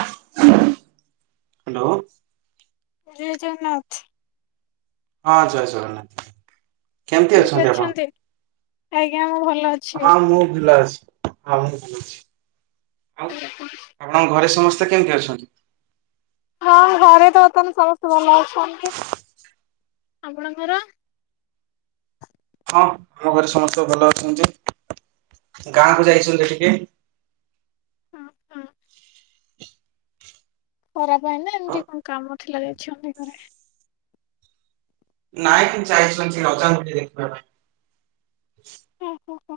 Hello ଜୟ ଜଗନ୍ନାଥ। ହଁ ଜୟ ଜଗନ୍ନାଥ। କେମିତି ଅଛନ୍ତି ଆଜ୍ଞା ମୁଁ ଭଲ ଅଛି। ହଁ ମୁଁ ଭଲ ଅଛି ହଁ ମୁଁ ଭଲ ଅଛି ଆଉ ଆପଣଙ୍କ ଘରେ ସମସ୍ତେ ସ୍ତେ କେମିତି ଅଛନ୍ତି? ହଁ ଘରେ ତ ବର୍ତ୍ତମାନ ସମସ୍ତେ ଭଲ ଅଛନ୍ତି ଆପଣଙ୍କର? ହଁ ଆମ ଘରେ ସମସ୍ତେ ଭଲ ଅଛନ୍ତି ଗାଁ କୁ ଆଜ୍ଞା ହଁ ଯାଇଛନ୍ତି ଟିକେ [inaudible] [inaudible] ଖରା ପାଇଁ ନା ଏମିତି କଣ କାମ ଥିଲା ଯାଇଛନ୍ତି ଘରେ। ନାଇଁ ଟିକେ ଯାଇଛନ୍ତି ଅଜା ଙ୍କୁ ଟିକେ ଦେଖିବାପାଇଁ। ଓ ହୋ ହୋ।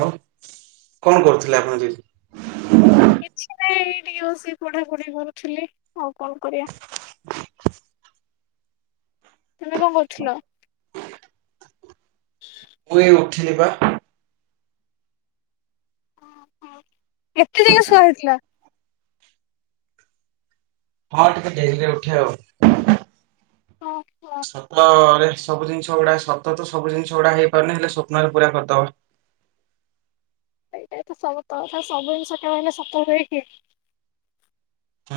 ହଉ କଣ କରୁଥିଲେ ଆପଣ ଜି କିଛି ନାଇଁ ଟିକେ ବସିକି ପଢ଼ାପଢ଼ି କରୁଥିଲି ଆଉ କଣ କରିଆ। ତୁମେ କଣ କରୁଥିଲ? ମୁୁ ଏଇ ଉଠିଲି ପା। ହ ଏତେ ଯାଙ୍କେ ସୁୁଆ ହେଇଥିଲା। ହଁ, ଟିକେ ଡେରିରେ ଉଠେ ଆଉ। ଅଁ ହୋ। ସତ-ଅ-ରେ ସବୁ ଜିନିଷ ଗୁଡା ସତ ତ ସବୁ ଜିନିଷ ଗୁଡା ହେଇପାରୁନି। ହେଲେ ସ୍ୱପ୍ନରେ ପୁରା କରିଦବା। ଏଇଟା ତ ସତ କଥା, ସବୁ ଜିନିଷ କେବେହେଲେ ସତ ହୁଏକି?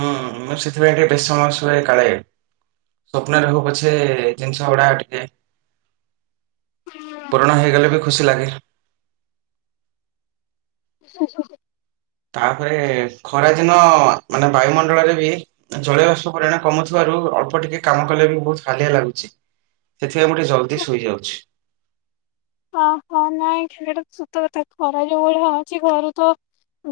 ହୁଁ, ମୁଁ ସେଥିପାଇଁ ଟିକେ ବେଶ ସମୟ ଶୁଏ। କାଳେ ସ୍ୱପ୍ନରେ ହଉ ପଛେ, ଜିନିଷ ଗୁଡା ଟିକେ ପୁରୁଣା ହେଇଗଲେ ବି, ଖୁସି ଲାଗେ। [inaudible] ତା'ପରେ ଖରାଦିନ ମାନେ ବାୟୁମଣ୍ଡଳରେ ବି ଜଳୀୟବାଷ୍ପ ପରିମାଣ କମୁଥିବାରୁ, ଅଳ୍ପ ଟିକେ କାମ କଲେ ବି ବହୁତ ହାଲିଆ ଲାଗୁଛି। ସେଥିପାଇଁ ମୁଁ ଟିକେ ଜଲ୍ଦି ଶୋଇଯାଉଛି। ଓହୋ! ନାଇଁ ସେଇଟା ତ ସତ କଥା ଖରା ଯୋଉ ଭଳିଆ ହଉଛି, ଘରୁ ତ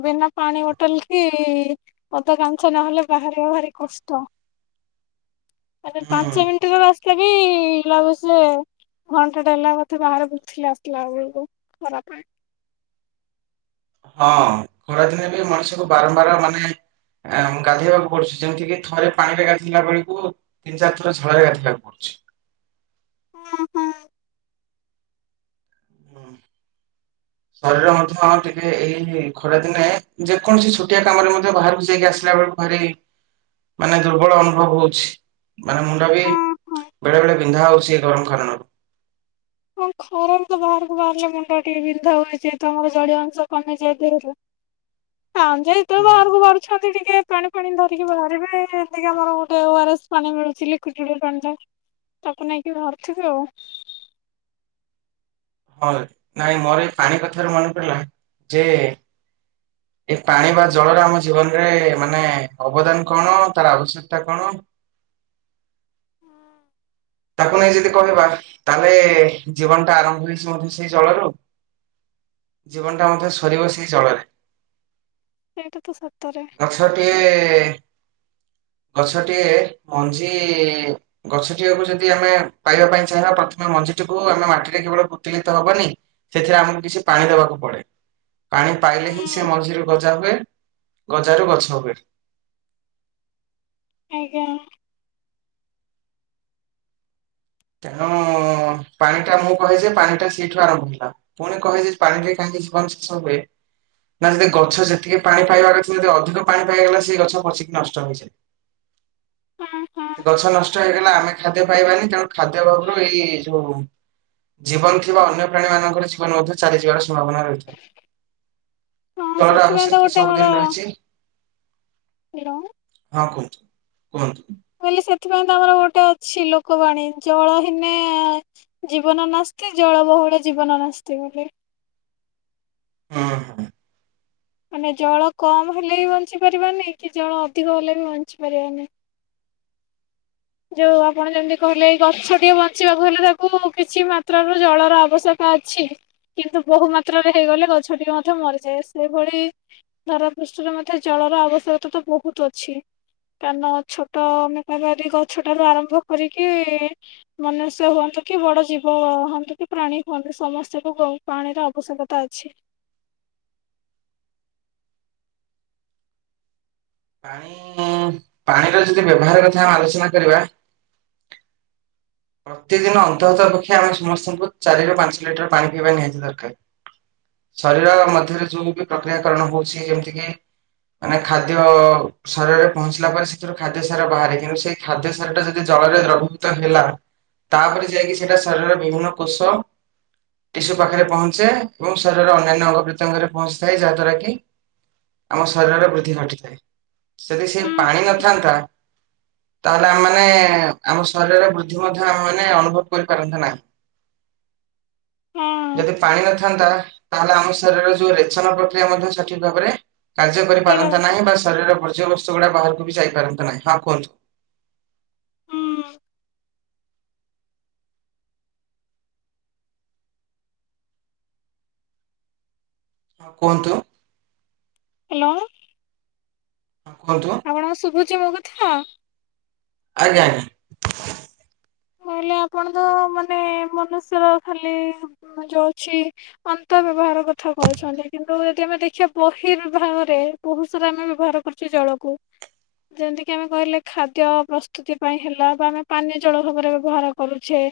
ବିନା ପାଣି ବୋଟଲ କି-ଇ ଅତ କାଂଛ ନହଲେ ବାହାରିବା ଭାରି କଷ୍ଟ! ହ ମାନେ ପାଞ୍ଚ ମିନ୍ଟି ର ରାସ୍ତା ବି, ଲାଗୁଛି ଯେ, ଘଣ୍ଟା ଟେ ହେଲା ବତେ ବାହାରେ ବୁଲ୍ ଥିଲା ଆସଲା ବେଳକୁ ଖରାପେ। ହଁ, ଖରାଦିନେ ବି ମଣିଷକୁ ବାରମ୍ବାର ମାନେ ଆଁ ଗାଧେଇବାକୁ ପଡୁଛି। ଯେମିତି କିି ଥରେ ପାଣି ରେ ଗାଧୋଇଲା ବେଳକୁ ତିନି ଚାର ଥର ଝରେ ଗାଧେଇବାକୁ ପଡୁଛି। [inaudible] ହଁ। ଶରୀର ମଧ୍ୟ ଟିକେ, ଏଇ ଖରାଦିନେ ଯେକୌଣସି ଛୋଟିଆ କାମରେ ମଧ୍ୟ ବାହାରକୁ ଯାଇକି ଆସିଲା ବେଳୁ ଭାରି, ମାନେ ଦୁର୍ବଳ ଅନୁଭବ ହଉଛି। ମାନେ ମୁଣ୍ଡ ବି ହଁ ହଁ। ବେଳେ ବେଳେ ବିନ୍ଧା ହଉଛି। ଏ ଗରମ ଖାରଣରୁ। ହଁ, ଖରାରେ ତ ବାହାରକୁ ବାହାରିଲେ, ମୁଣ୍ଡ ଟିକେ ବିନ୍ଧା ହୁଏ, ଯେହେତୁ ଆମର ଜଳୀୟ ଅଂଶ କମିଯାଏ ଦେହରୁ। ହଁଯେ ତଳେ ବାହାରକୁ ବାହାରୁଛନ୍ତି। ଟିକେ ପାଣି ପାଣି ଧରିକି ବାହାରିବେ। ଦେଇକି ଆମର ଗୋଟେ ଓ ଆର ଏସ୍ ପାଣି ମିଳୁଛି, ଲିକୁଇଟିଡ୍ ପାଣି ଟା। ତାକୁ ନେଇକି ଧରୁଥିବେ ଆଉ। ହଁ, ନାଇଁ ମୋର ଏଇ ପାଣି କଥାରେ ମନେ ପଡିଲା ଯେ ଏଇ ପାଣି ବା ଜଳର ଆମ ଜୀବନରେ ମାନେ, ଅବଦାନ କଣ? ତାର ଆବଶ୍ୟକତା କଣ? ହଁ ତାକୁ ନେଇ ଯଦି କହିବା! ତା, ହେଲେ ଜୀବନ ଟା ଆରମ୍ଭ ହେଇଛି, ମଧ୍ୟ ସେଇ ଜଳରୁ। ଜୀବନଟା ମଧ୍ୟ ସରିବ ସେଇ ଜଳରେ। ଏଇଟା ତ ସତରେ ଗଛଟିଏ-ଏ ଗଛଟିଏ ମଞ୍ଜି-ଇ ଗଛଟିଏକୁ ଯଦି ଆମେ ପାଇବା ପାଇଁ ଚାହିଁବା, ପ୍ରଥମେ ମଞ୍ଜିଟିକୁ ଆମେ ମାଟିରେ କେବଳ ପୁତିଲେତ ହବନି? ସେଥିରେ ଆମକୁ କିଛି ପାଣି ଦବାକୁ ପଡେ। ପାଣି ପାଇଲେ ହିଁ ସେ ହୁଁ ମଝିରୁ ଗଜା ହୁଏ। ଗଜାରୁ ଗଛ ହୁଏ। ଆଜ୍ଞା। ତେଣୁ-ଉଁ ପାଣି ଟା ମୁଁ କହେ ଯେ, ପାଣି ଟା ସେଇଠୁ ଆରମ୍ଭ ହେଲା। ପୁଣି କହେ ଯେ, ପାଣି ଟା କାହିଁକି [unintelligible] ଶେଷ ହୁଏ। ନା, ଯଦି ଗଛ ଯେତିକି ପାଣି ପାଇବାର ଅଛି, ଯଦି ଅଧିକ ପାଣି ପାଇଗଲା ସେଇ ଗଛ ପଚିକି ନଷ୍ଟ ହେଇଯାଏ। ହଁ ହଁ ସେ ଗଛ ନଷ୍ଟ ହେଇଗଲା। ଆମେ ଖାଦ୍ୟ ପାଇବାନି। ତେଣୁ ଖାଦ୍ୟ ଅଭାବରୁ ଏଇ ଯୋଉ ଜୀବନ ଥିବା ଅନ୍ୟ ପ୍ରାଣୀ ମାନଙ୍କର ଜୀବନ ମଧ୍ୟ ଚାଲିଯିବାର ସମ୍ଭାବନା ରହି ହଁ ଜଳ ର ସେଥିପାଇଁ ତ ଆବଶ୍ୟକତା ଗୋଟେ ସବୁଦିନ ରହିଛି। ହେଁ ଲୋଁ। ହଁ, କୁହନ୍ତୁ, କୁହନ୍ତୁ। ବୋଇିଲେ ସେଥିପାଇଁ ତ ଆମର ଗୋଟେ ଅଛି, ଲୋକବାଣୀ, ଜଳହୀନେ-ଏ ଜୀବନ ନାସ୍ତି ଜଳବହୁଳ ଜୀବନ ନାସ୍ତି ବୋଲି। ହଁ ହଁ। ମାନେ ଜଳ କମ୍ ହେଲେ ବି ବଞ୍ଚିପାରିବାନି କି ଜଳ ଅଧିକ ହେଲେ ବି ବଞ୍ଚିପାରିବାନି। ଯୋଉ ଆପଣ ଯେମିତି କହିଲେ ଏଇ ଗଛଟିଏ ବଞ୍ଚିବାକୁ ହେଲେ ତାକୁ କିଛି ମାତ୍ର ର ଜଳର ଆବଶ୍ୟ ତା ଅଛି କିନ୍ତୁ ବୋହୁ ମାତ୍ରରେ ହେଇଗଲେ ଗଛଟି ମଧ୍ୟ ମରିଯାଏ ସେଇଭଳି ଧାରା ପୃଷ୍ଠରେ ମଧ୍ୟ ଜଳର ଆବଶ୍ୟକତା ତ ବୋହୁତ ଅଛି। କାନ ଛୋଟୋ [unintelligible] ଗଛଟାରୁ ଆରମ୍ଭ କରିକି ମନୁଷ୍ୟ ହୁଅନ୍ତୁ କି ବଡ ଜୀବ ହନ୍ତୁ କି ପ୍ରାଣୀ ହୁଅନ୍ତୁ ସମସ୍ତିଙ୍କୁ ବୋହୁ ପାଣିର ଆବଶ୍ୟକତା ଅଛି। ପାଣି ପାଣିର ଯଦି ବ୍ୟବହାର କଥା ଆମେ ଆଲୋଚନା କରିବା। ପ୍ରତିଦିନ ଅନ୍ତଃତ ଅପେକ୍ଷା ଆମେ ସମସ୍ତଙ୍କୁ ଚାରି ରୁ ପାଞ୍ଚ ଲିଟର ପାଣି ପିଇବା ନିହାତି ଦରକାର। ଶରୀରର ମଧ୍ୟରେ ଯୋଉ ବି ପ୍ରକ୍ରିୟାକରଣ ହୋଉଛି ଯେମିତି କି ମାନେ ଖାଦ୍ୟ ସାରରେ ପହଞ୍ଚିଲା ପରେ ସେଥିରୁ ଖାଦ୍ୟ ସାର ବାହାରେ କିନ୍ତୁ ସେ ଖାଦ୍ୟ ସାର ଟା ଯଦି ଜଳରେ ଦ୍ରବୀଭୂତ ହେଲା। ତାପରେ ଯାଇକି ସେଟା ଶରୀରର ବିଭିନ୍ନ କୋଷ ଟିସୁ ପାଖେରେ ପହଞ୍ଚେ ଏବଂ ଶରୀରର ଅନ୍ୟାନ୍ୟ ଅଙ୍ଗପ୍ରତ୍ୟଙ୍ଗରେ ପହଞ୍ଚିଥାଏ ଯାହା ଦ୍ୱାରାକି ଆମ ଶରୀରରେ ବୃଦ୍ଧି ଘଟିଥାଏ। ସେଠି ସେ ହୁଁ ପାଣି ହୁଁ ନଥାନ୍ତା ତାହେଲେ ଆମେମାନୋ ଆମ ଶରୀରରେ ବୃ ଦ୍ଧି ମଧ୍ୟ ଆମେ ମେ ଅନୁଭବ କରିପାରନ୍ତେ ନାହିଁ। ହଁ। ଯଦି ପାଣି ନଥାନ୍ତା ତାହେଲେ ଆମ ଶରୀରରେ ଯୋଉ ରେଚନ ପ୍ରକ୍ରିୟା ମଧ୍ୟ ସଠିକ ଭାବରେ କାର୍ଯ୍ୟ ହେଇ କରିପାରନ୍ତା ବାବା ନାହିଁ ବା ଶରୀରର ବର୍ଯ୍ୟୟ ବସ୍ତୁ ଗୁଡା ବାହାରକୁ ବି ଯାଇପାରନ୍ତା ନାହିଁ। ହଁ କୁହନ୍ତୁ। ହୁଁ। ହଁ କୁହନ୍ତୁ। ହାଲୋ। ହଁ କୁହନ୍ତୁ। ଆପଣଙ୍କୁ ଶୁଭୁଚି ମୋ କଥା। ଆଜ୍ଞା ଆଜ୍ଞା। ତାହାଲେ ଆପଣ ତ ମାନେ ମନୁଷ୍ୟର ଖାଲି ଯୋଉ ଅଛି। ଅନ୍ତର ବିଭାଗର କଥା କୋହୁଛନ୍ତି କିନ୍ତୁ ଯଦି ଆମେ ଦେଖିବା ବର୍ହି ବିଭାଗରେ ବୋହୁତ ସାରା ଆମେ ବ୍ୟବହାର କରୁଛେ ଜଳକୁ। ଯେମିତି କିି ଆମେ କହିଲେ ଖାଦ୍ୟ ପ୍ରସ୍ତୁତି ପାଇଁ ହେଲା ବା ଆମେ ପାନୀୟ ଜଳ ଭାବରେ ବ୍ୟବହାର କରୁଛେ।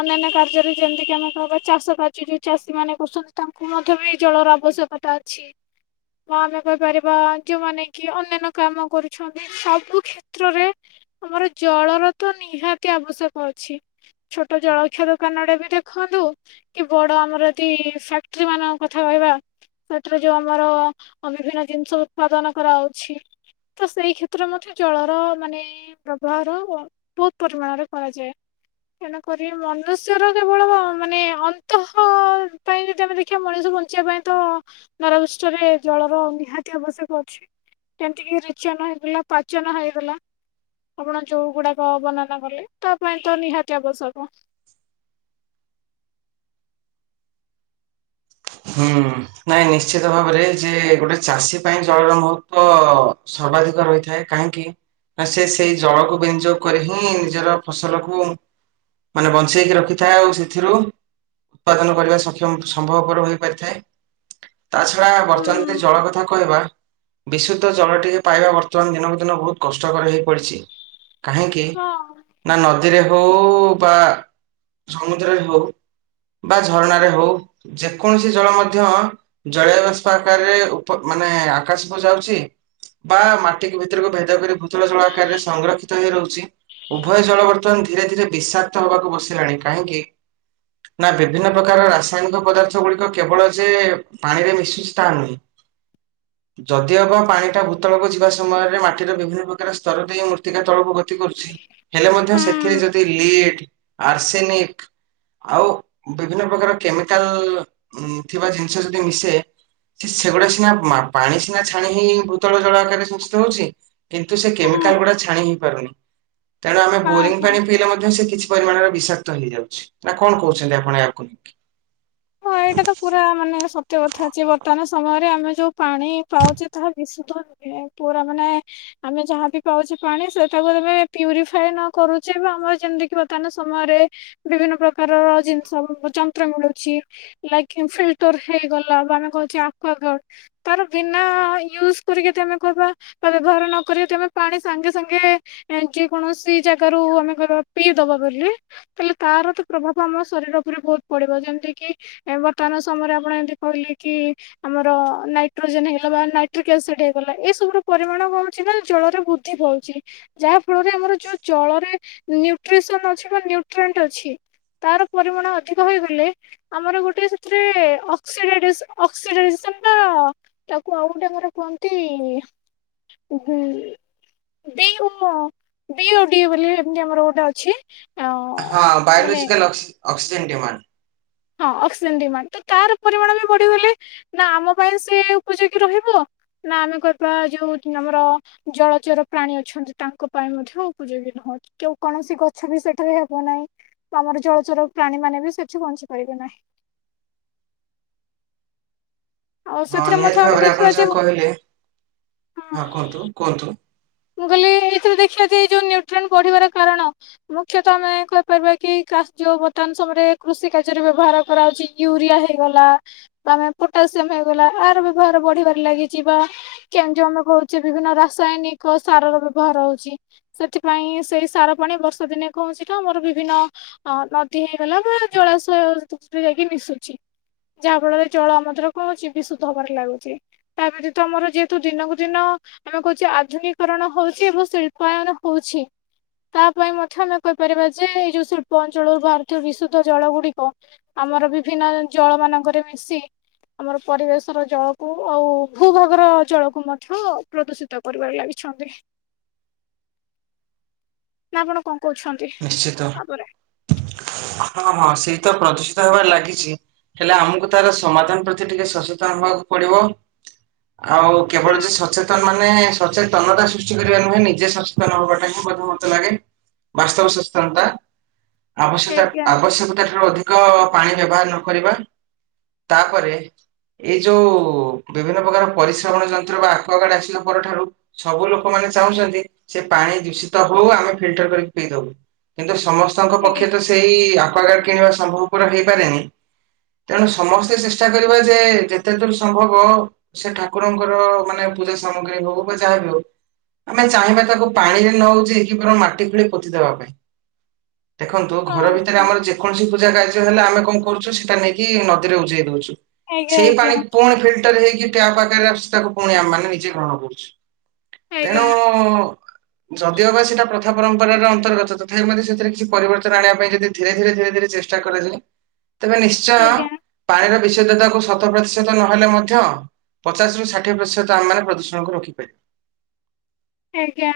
ଅନ୍ୟାନ୍ୟ କାର୍ଯ୍ୟରେ ଯେମିତିକି ଆମେ କହିବା ଚାଷ [unintelligible] ଯୋଉ ଚାଷୀ ମାନେ କରୁଛନ୍ତି ତାଙ୍କୁ ମଧ୍ୟ ବି ଜଳର ଆବଶ୍ୟକ ତା ଅଛି। ବା ଆମେ କହିପାରିବା ଯୋଉମାନେ କି ଅନ୍ୟାନ୍ୟ କାମ କରୁଛନ୍ତି ସବୁ କ୍ଷେ ତ୍ରରେ ଆମର ଜଳର ତ ନିହାତି ଆବଶ୍ୟକ ଅଛି। ଛୋଟୋ ଜଳଖିଆ ଦୋକାନଟେ ବି ଦେଖନ୍ତୁ। କି ବଡ ଆମର ଯଦି ଫାକ୍ଟ୍ରୀ ମାନଙ୍କ କଥା କହିବା। ଫାକ୍ଟ୍ରୀରେ ଯୋଉ ଆମର ବିଭିନ୍ନ ଜିନିଷ ଉତ୍ପାଦନ କରାହୋଉଛି। ତ ସେଇ କ୍ଷେତ୍ରରେ ମଧ୍ୟ ଜଳର ମାନେ ବ୍ୟବହାର ହବ। ପରିମାଣରେ କରାଯାଏ। କାହିଁକି ନା କରିବେ ମନୁଷ୍ୟର କେବଳ ମ ମାନେ ଅନ୍ତଃ ପାଇଁ ଯଦି ଆମେ ଦେ ଖିଆ ମଣିଷ ବଞ୍ଚିବା ପାଇଁ ତ ଧରାପୃଷ୍ଠରେ ଜଳର ନିହାତି ଆବଶ୍ୟକ ଅଛି। ଯେମତିକି ରେଚନ ହେଇଗଲା ପାଚନ ହେଇଗଲା ଆପଣ ଯୋଉ ଗୁଡାକ ବର୍ଣ୍ଣନା ନା କଲେ ତା ପାଇଁ ତ ନିହାତିଆ ଆବଶ୍ୟକ। [inaudible] ହୁଁ ନାଇଁ ନିଶ୍ଚିତ ଭାବରେ ଯେ ଗୋଟେ ଚାଷୀ ପାଇଁ ଜଳର ମହତ୍ୱ ସର୍ବାଧିକ ରହିଥାଏ କାହିଁକି ନା ସେ ସେଇ ଜଳକୁ ବିନିଯୋଗ କରି ହିଁ ନିଜର ଫସଲକୁ ମାନେ ବଞ୍ଚେଇକି ରଖିଥାଏ ଆଉ ସେଥିରୁ ଉତ୍ପାଦନ କରିବା ସକ୍ଷମ ସମ୍ଭବପର ହୋଇପାରିଥାଏ ତା ଛଡା ହୁଁ ବର୍ତ୍ତମାନ ଯଦି ଜଳ କଥା କହିବା। ବିଶୁଦ୍ଧ ଜଳ ଟିକେ ପାଇବା ବର୍ତ୍ତମାନ ଦିନକୁ ଦିନ ବହୁତ କଷ୍ଟକର ହେଇପଡ଼ିଛି। କାହିଁକି ହଁ ନା ନଦୀରେ ହଉ ବା। ସମୁଦ୍ରରେ ହଉ ବା ଝରଣରେ ହଉ ଯେକୌଣସି ଜଳ ମଧ୍ୟ। ଜଳୀୟବାଷ୍ପ ଆକାରରେ ଉପ ମାନେ ଆକାଶକୁ ଯାଉଛି। ବା ମାଟିକୁ ଭିତରକୁ ଭେଦ କରି ଭୂତଳ ଜଳ ଆକାରରେ ସଂଗ୍ରକ୍ଷିତ ହେଇ ରହୁଛି। ଉଭୟ ଜଳ ବର୍ତ୍ତମାନ ଧୀରେ ଧୀରେ ବିଷାକ୍ତ ହେବାକୁ ବସିଲାଣି କାହିଁକି? ନା ବିଭିନ୍ନ ପ୍ରକାର ରା ରାସାୟନିକ ପଦାର୍ଥ ଗୁଡିକ କେବଳ ଯେ ପାଣିରେ ମିଶୁଛି ତା ନୁହେଁ। ଯଦିଓ ବା ପାଣି ଟା ଭୂତଳକୁ ଯିବା ସମୟରେ ମାଟିର ବିଭିନ୍ନ ପ୍ରକାର ସ୍ତର ଦେଇ ମୂର୍ତ୍ତିକା ତଳକୁ ଗ ତି କରୁଚି ହେଲେ ମଧ୍ୟ ସେ କିଏ ହୁଁ ଯଦି ଲିଡ ଆର୍ସେନିକ ଆଉ ବିଭିନ୍ନ ପ୍ରକାର। କେମିକାଲ ଉଁ ଥିବା ଜିନିଷ ଯଦି ମିଶେ। ସି ସେଗୁଡା ସିନା ମା ପାଣି ସିନା ଛାଣି ହେଇ ଭୂତଳ ଜଳ ଆକାରରେ ଦୂଷିତ ହଉଛି। କିନ୍ତୁ ସେ ହଁ କେମିକାଲ ଗୁଡା ଛାଣି ହେଇ ପାରୁନି ତେଣୁ ଆମେ ହଁ। ବୋରିଙ୍ଗ ପାଣି ପିଇଲେ ମଧ୍ୟ ସେ କିଛି। ପରିମାଣରେ ବିଷାକ୍ତ ହେଇଯାଉଛି ନା କଣ କହୁଛନ୍ତି ଆପଣ ଏହାକୁ ନେଇକି? ହଁ ଏଇଟା ତ ପୁରା ମାନେ ସ ତ କଥା ଅଛି ବର୍ତମାନ ସମୟରେ ଆମେ ଯୋଉ ପାଣି ପାଉଛେ ତାହା ବିଶୁଦ୍ଧ ନୁହେଁ ପୁରା ମାନେ। ଆମେ ଯାହା ବି ପାଉଛେ ପାଣି ସେଟାକୁ ତମେ ପ୍ୟୁରିଫାଏ ନ କରୁଛେ ବା ଆମର ଯେମିତିକି ବର୍ତ୍ତମାନ ସମୟରେ। ବିଭିନ୍ନ ପ୍ରକାରର ଜିନିଷ ଉଁ ଯନ୍ତ୍ର ମିଳୁଛି। ଲାଇକ ଫିଲ୍ଟର ହେଇଗଲା ବା ଆମେ କହୁଛେ ଆକ୍ୱାଗାର୍ଡ। ତାର ବିନା ୟୁଜ କରିକି ଯଦି ଆମେ କହିବା। ତା ବ୍ୟବହାର ନକରି ତମେ ପାଣି ସାଙ୍ଗେ ସାଙ୍ଗେ। ଏଁ ଯେକୌଣସି ଜାଗାରୁ ଆମେ କହିବା ପିଇ ଦବା ବୋଲି। ତାହେଲେ ତାର ତ ପ୍ରଭାବ ଆମ ଶରୀର ଉପରେ ବହୁତ ପଡିବ ଯେମିତି କିି। ଏ ବର୍ତ୍ତମାନ ସମୟରେ ଆପଣ ଏମିତି କହିଲେ କି। ଆମର ନାଇଟ୍ରୋଜେନ ହେଇଗଲା ବା ନାଇଟ୍ରିକ ଏସିଡ ହେଇଗଲା ଏ ସବୁର ପରିମାଣ କଣ ହଉଚି ନା ଜଳରେ ବୁ ଧି ପାଉଚି। ଯାହା ଫଳରେ ଆମର ଯୋଉ ଜଳରେ ନ୍ୟୁଟ୍ରିସନ ଅଛି ବା ନ୍ୟୁଟ୍ରେଣ୍ଟ ଅଛି। ତାର ପରିମାଣ ଅଧିକ ହୋଇଗଲେ। ଆମର ଗୋଟିଏ ସେଥିରେ ଅକ୍ସିଡାଇଡେସନ ଅକ୍ସିଡାଇଜେସନ ଟା। ତାକୁ ଆଉ ଗୋଟେ ଆମର କୁହନ୍ତି ଉଁ। ବି ମୋ ବି ଓ ଡି ବୋଲି ଏମିତି ଆମର ଗୋଟେ ଅଛି। ଅ ହଁ ମାନେ ବାୟୋଲୋଜିକାଲ ଅକ୍ସି ଅକ୍ସିଜେନ୍ ଡିମାଣ୍ଡ୍। ହଁ ଅକ୍ସିଜେନ ଡିମାଣ୍ଡ ତ ତାର ପରିମାଣ ବି ବଢିଗଲେ ନା ଆମ ପାଇଁ ସେ ଉପଯୋଗୀ ରହିବ। ନା ଆମେ କରିବା ଯୋଉ ଉଁ ଆମର। ଜଳଚର ପ୍ରାଣୀ ଅଛନ୍ତି ତାଙ୍କ ପାଇଁ ମଧ୍ୟ ଉପଯୋଗୀ ନୁହ। କେଉ କୌଣସି ଗଛ ବି ସେଠାରେ ହେବ ନାହିଁ ଆମର ଜଳଚର ପ୍ରାଣୀ ମାନେ ବି ସେଠି ବଞ୍ଚି। ପାରିବେ ନା ଆଉ ହଁ ସେଥିରେ ମଧ୍ୟ ନିହାତି ଆମେ ଭାବରେ ଆପଣ ଦେଖିବା ଯାହା ଯେ କହିଲେ ହଁ କୁହନ୍ତୁ କୁହନ୍ତୁ। ମୁଁ କହିଲି ଏଇ ଥିରେ ଦେଖିବା ଯେ ଏଇ ଯୋଉ ନ୍ୟୁଟ୍ରନ ବଢିବାର କାରଣ। ମୁଖ୍ୟତଃ ଆମେ କହିପାରିବା କି କା ଯୋଉ ବର୍ତ୍ତମାନ ସମୟରେ କୃଷି କାର୍ଯ୍ୟରେ ବ୍ୟବହାର କରାହଉଛି। ୟୁରିଆ ହେଇଗଲା ବା ଆମେ ପୋଟାସିୟମ ହେଇଗଲା ଆର ବ୍ୟବହାର ବଢିବାରେ ଲାଗିଛି ପା। କେମ ଯୋଉ ଆମେ କହୁଛେ ବିଭିନ୍ନ ରାସାୟନିକ ସାର ର ବ୍ୟବହାର ହଉଛି। ସେଥିପାଇଁ ସେଇ ସାର ପାଣି ବର୍ଷା ଦିନେ କଣ ହଉଚି ନା ଆମର ବିଭିନ୍ନ। ଅ ନଦୀ ହେଇଗଲା ବା ଜଳାଶୟ [unintelligible] ଯାଇକି ମିଶୁଛି। ଯାହା ଫଳରେ ଜଳ ଆମ ଦ୍ୱାରା କଣ ହଉଚି ବିଶୁଦ୍ଧ ହବାରେ ଲାଗୁଛି। ତା ବ୍ୟତିତ ଆମର ଯେହେତୁ ଦିନକୁ ଦିନ ଆମେ କହୁଛେ ଆଧୁନି କରଣ ହଉଛି ଏବ ଶିଳ୍ପାୟନ ହଉଛି। ତା ପାଇଁ ମଧ୍ୟ ଆମେ କହିପାରିବା ଯେ ଏଇ ଯୋଉ ଶିଳ୍ପ ଅଞ୍ଚଳରୁ ଭାରତୀୟ ବିଶୁଦ୍ଧ ଜଳ ଗୁଡିକ। ଆମର ବିଭିନ୍ନ ଜଳ ମାନଙ୍କରେ ମିଶି। ଆମର ପରିବେଶର ଜଳକୁ ଆଉ ଭୂଭାଗର ଜଳକୁ ମଧ୍ୟ ପ୍ରଦୂଷିତ କରିବାରେ ଲାଗିଛି। ଛୁଟି ନା ଆପଣ କଣ କହୁଛନ୍ତି? ନିଶ୍ଚିତ ତାପରେ ହଁ ହଁ ସେଇତ ପ୍ରଦୂଷିତ ହେବାରେ ଲାଗିଛି। ହେଲେ ଆମକୁ ତାର ସମାଧାନ ପ୍ରତି ଟିକେ ସଚେତନ ହବାକୁ ପଡିବ। ଆଉ ହୁଁ କେବଳ ଯେ ସଚେତନ ମାନେ ସଚେତତନତା ସୃଷ୍ଟି କରିବା ନୁହେଁ ନିଜ ସଚେତନ ହବାଟା ହିଁ ମତେ ଲାଗେ। ବାସ୍ତବ ସଚେନତା ଆବଶ୍ୟକ ଆଜ୍ଞା ଆବଶ୍ୟକତା ଠାରୁ ଅଧିକ। କ ପାଣି ବ୍ୟବହାର ନ କରିବା ତାପରେ। ଏଇ ଯୋଉ ବିଭିନ୍ନ ପ୍ରକାର ପରିଶ୍ରମଣ ଯନ୍ତ୍ର ବା ଆକ୍ୱାଗାର୍ଡ ଆସିବା ପରଠାରୁ। ସବୁ ଲୋକମାନେ ଚାହୁଁଛନ୍ତି ସେ ପାଣି ଦୂଷିତ ହଉ ଆମେ ଫିଲଟର କରି ପିଇ ଦବ କିନ୍ତୁ ସମସ୍ତଙ୍କ ଆଜ୍ଞା ପକ୍ଷେ ତ ସେଇ ଆକ୍ୱାଗର୍ଡ କିଣିବା ସମ୍ଭବ ପର ହେଇପାରେନି। ତେଣୁ ସମସ୍ତେ ଚେଷ୍ଟା କରିବା ଯେ ଯେତେ ଦୂର ସମ୍ଭବ। ସେ ଠାକୁରଙ୍କର ମାନେ ପୂଜା ସାମଗ୍ରୀ ହଉ ବା ଯାହା ବି ହଉ। ଆମେ ଚାହିଁବା ତାକୁ ପାଣିରେ ନ ହଉଛି କି ମାଟି ଖୋଳି ପୋ ପୋତି ଦେବାପାଇଁ ଦେଖନ୍ତୁ ଘର ହଁ ଭିତରେ ହଁ ଆମର ଯେକୌଣସି ପୂଜା କାର୍ଯ୍ୟ ହେଲେ ଆମେ କଣ କରୁଛୁ ସେଇଟା ନେଇକି ନଦୀରେ ଉଜେଇ ଦଉଛୁ। ଆଜ୍ଞା ସେଇ ଆଜ୍ଞା ପାଣି ପୁଣି ଫିଲଟର ହେଇକି ଟ୍ୟାପ ଆଗରେ ଆସୁଛି ତାକୁ ପୁଣି ଆମେ ମାନେ ନିଜେ ଗ୍ରହଣ କରୁଛୁ। ତେଣୁ ଆଜ୍ଞା ଯଦିଓ ବା ସେଟା ପ୍ରଥା ପରମ୍ ଅନ୍ତର୍ଗତ ତଥାପି ମଧ୍ୟ ସେଥିରେ କିଛି ପରିବର୍ତ୍ତନ ଆଣିବା ପାଇଁ ଯଦି ଧୀରେ ଧୀରେ ଧିରେ ଧିରେ ଚେଷ୍ଟା କରାଯାଏ ତେବେ ନିଶ୍ଚୟ ଆଜ୍ଞା ପାଣିର ବିଶଦ୍ଧତାକୁ ଶତ ପ୍ରତିଶତ ନହେଲେ ମଧ୍ୟ ପଚାଶରୁ ଷାଠିଏ ପ୍ରତିଶତ ଆମମାନେ ପ୍ରଦୂଷଣକୁ ରଖିପାରିବା। ଆଜ୍ଞା।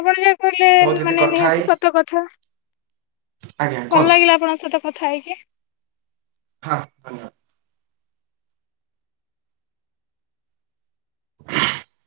ଆପଣ ଯାହା କହିଲେ ମୋ ଯଦି ମାନେ କଥା ହେଇ ନିହାତି ସତ କଥା। ଆଜ୍ଞା ଭଲ କୁହନ୍ତୁ ଲାଗିଲା ଆପଣଙ୍କ ସହିତ କଥା ହେଇକି। ହଁ ଧନ୍ୟବା